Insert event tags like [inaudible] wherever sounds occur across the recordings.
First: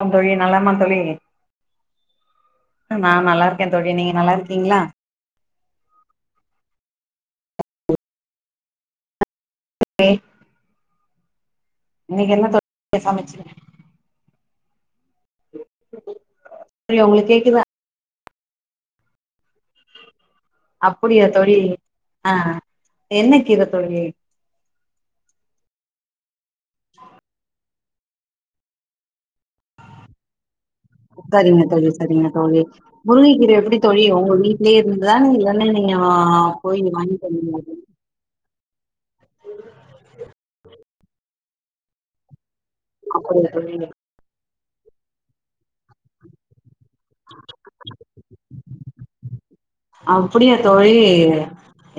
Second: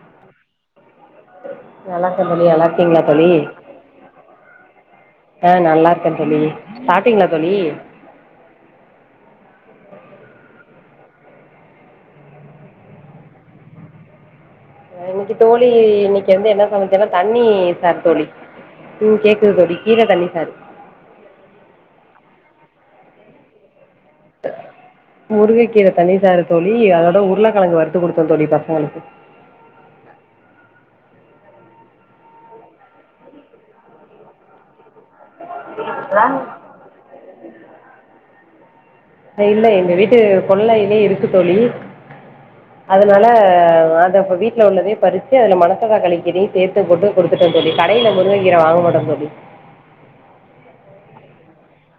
ஆம் தோழி நல்லமா தோழி நல்லா இருக்கே தோழி நல்லா இருக்கீங்களா நா தோழி நல்லா இருக்கே தோழி நீங்க நல்லா இருக்கீங்களா ஆ நல்லா இருக்கே தோழி சாப்டிங்களா தோழி [inaudible] இன்னைக்கு என்ன தோழி சமைச்சீங்க இன்னைக்கு தோழி இன்னைக்கு வந்து என்ன தோழி சமச்சேன்னா உங்களுக்கு தண்ணீ கேக்குதா சார் தோழி ம் கேக்குது தோழி கீர தண்ணி சாறு அப்படியா தோழி ஆ என்ன கீர தோழி முருங்க கீர தண்ணி சாறு தோழி அதோட உருளைக்கெழங்கு வரு த்து குடுத்த தோழி பசங்களுக்கு சரிங்க தோழி சரிங்க தோழி முருங்கைகீர எப்படி தோழி உங்க வீட்லயே இருந்து தானே இல்லன்னே நீங்க ஆ போயி நீங்க வாங்கிட்டு வருவீங்களா இல்ல எங்க வீட்டு கொள்ளையிலே இருக்கு தோழி அதனால அப்படியா தோழி அத வீட்ல உள்ளத பறிச்சு அதுல மனத்த தக்காளி கீீரயு சேத் போட்டு போட்டு குடுத்துட்ட தோழி கடயில முருங்கக்கீர வாங்க மாட்டோ தோழி அப்டியா தோழி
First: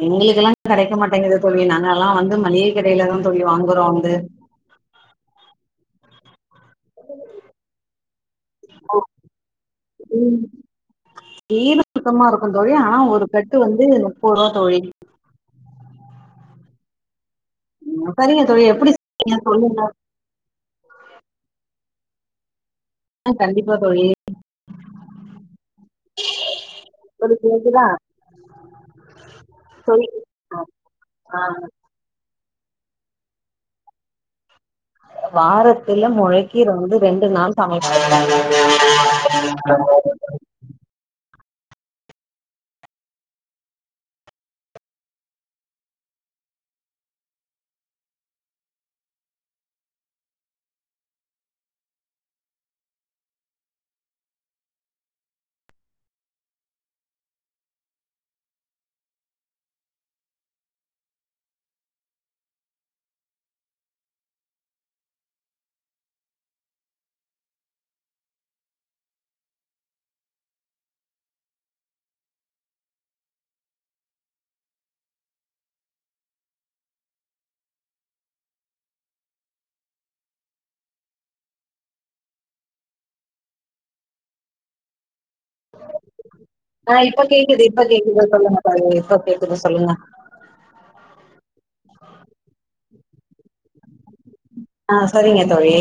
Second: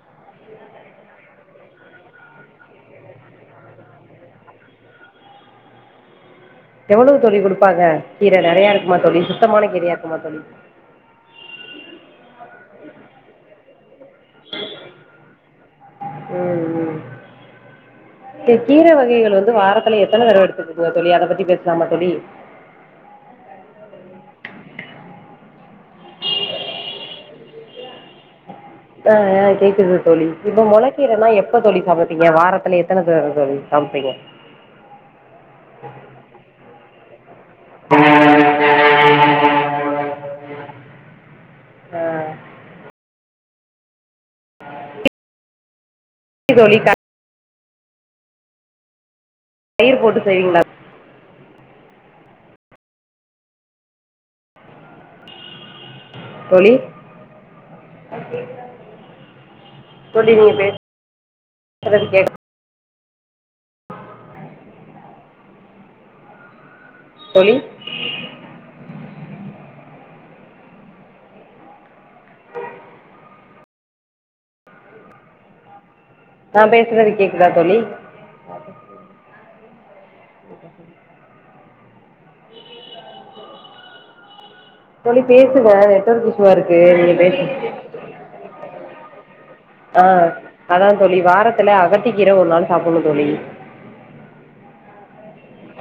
எங்களுக்கெல்லா கெடைக்க மாட்டேங்குத தோழி நாங்க எல்லா வந்து மளிகை கடையிலதா தோழி வாங்குறோ வந்து எவ்வளோ தோழி குடுப்பாங்க கீர நெறைய இருக்குமா தோழி சுத்தமான கீரையா இருக்குமா தோழி கீர சுத்தமா இருக்கோ தோழி ஆ ஒரு கட்டு வந்து முப்பது ரூவா தோழி சரிங்க க தோழி கீர எப்படி வகைகள் செய்வீங்க வந்து சொல்லுங்க வாரத்துல எத்தன தடவ எடுத்துக்குவீங்க தோழி அத பத்தி பேசலாமா தொழி ஆ கண்டிப்பா தோழி தோழி கேகுதா அ அ கேக்குது தோழி இப்ப மொளக்கீரன்னா ஆ எப்ப தோழி சமப்பீங்க வாரத் தன எத்தன தடவ தோழி சமப்பீங்க வாரத்துல மொளக்கீர வந்து ரெண்டு நாள் சமப்போ அ தோழி தயிர் போட்டு செய்வீங்களா தோழி தோழி நீங்க பே பேசறது கே தோழி நா பேசுறது கேக்குதா தோழி தோழி பேசுங்க நெட்வொர்க் இஷ்யூ வா இருக்கு ஆ நீங்க இப்ப பேச கேக்குது இப்ப கேக்குது சொல்லுங்க தோழி இப்ப கேக்குது சொல்லுங்க அ அதா தோழி வா வாரத்துல அகத்திக்கீர ஒரு நாள் சாப்டணு தோழி ஆ சரிங்க தோழி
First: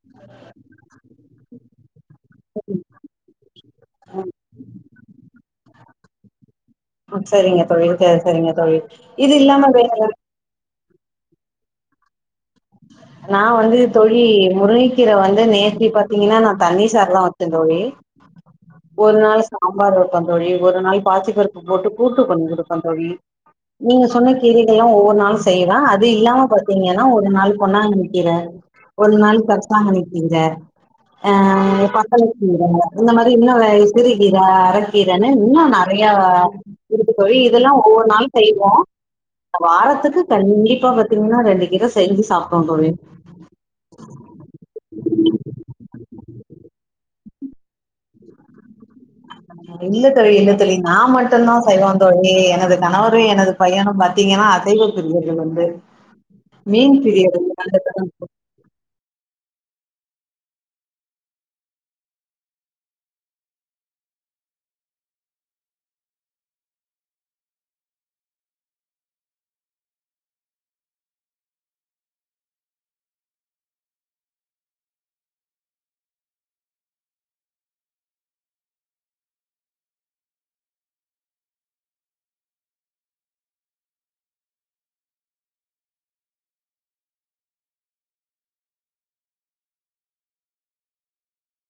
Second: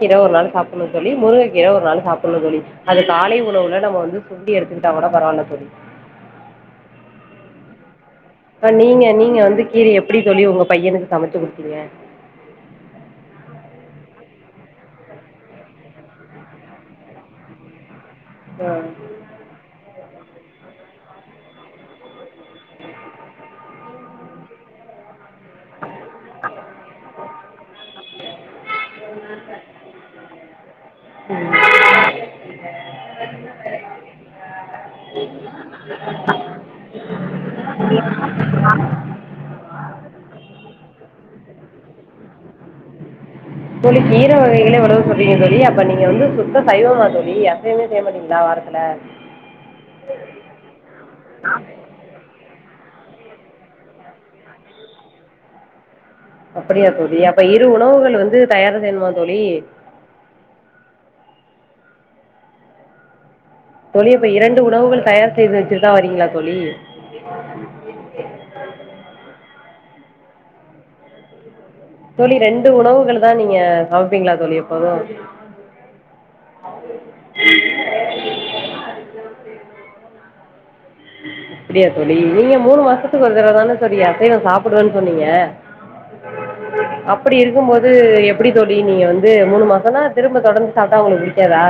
கீர ஒரு நாள் சாப்டணு தோழி முருங்க கீர ஒரு நாள் சாப்டணு தோழி அது காலை உணவுல நம்ம வந்து சுண்டி எடுத்து விட்டா கூட பரவால்ல தோழி ம் சரிங்க தோழி சரி சரிங்க அ தோழி நீங்க இது நீங்க வந்து இல்லாம வே கீரய எப்படி தோழி உங்க பையனுக்கு சமச்சு குடுத்தீங்க நா வந்து தோழி முருங்கைகீர வந்து நேத்தி பாத்தீங்கன்னா நா தண்ணீர் சார்ல்லா வச்சே தோழி ஆ ஒரு நாள் சாம்பார் வச் பந் தோழி ஒரு நாள் பாசி பருப்பு போட்டு கூட்டு பண்ணி குடுத்த தோழி நீங்க சொன்ன கீரைகள்ல்லா ஒவ்வொரு நாளு செய்வ அது இல்லாம பாத்தேங்னா ஒரு நாள் பொன்னாங்கண்ணி கீர ஒரு நாள் கர்சலாங்கண்ணி கீர அ பசளக்கீர இந்த மாறி இன்னு சிறுகீர அரக்கீரன்னு இன்னு நறை யா இருக்கு தோழி இதெல்லா ஒவ்வொரு நாளு செய்வோ வாரத்துக்கு கண்டிப்பா பாத்தீங்கன்னா ரெண்டு கீர செஞ்சி சாப்டோ தோழி தோழி கீர வகைகளே இவ்வளவு சொல்றீங்க தோழி அப்ப நீங்க வந்து சுத் த சைவமா தோழி அசைவமே செய்ய மாட்டீங்களா வாரத்ல இல்ல தோழி இல்ல தோழி நா மட்டுதா சைவோ தோழி என் னது கணவரு எனது பையனு பாத்தீங்கன்னா அசைவ பிரியர்கள் வந்து அப்படியா மீன் தோழி அப்ப இரு பிரியர்கள் உணவுகள் வந்து தயாரு செய்யணுமோ தோழி தோழி இப்ப இரண்டு உணவுகள் தயார் செய்து வச்சிட்டுதா வரீங்களா தோழி தோழி ரெண்டு உணவுகள் தா நீங்க சமைப்பீங்களா தோழி எப்போது [unintelligible] ப்டியா தோழி நீங்க மூணு மாசத்துக்கு ஒரு தடவதானே தோழி அசைவோ சாப்றன்னு சொன்னீங்க அப்டி இருக்கு போது எப்டி தோழி நீங்க வந்து மூணு மாசம்னா திரும்ப தொடர்ந்து சாப்டா உங்ளுக்கு பிடிக்காதா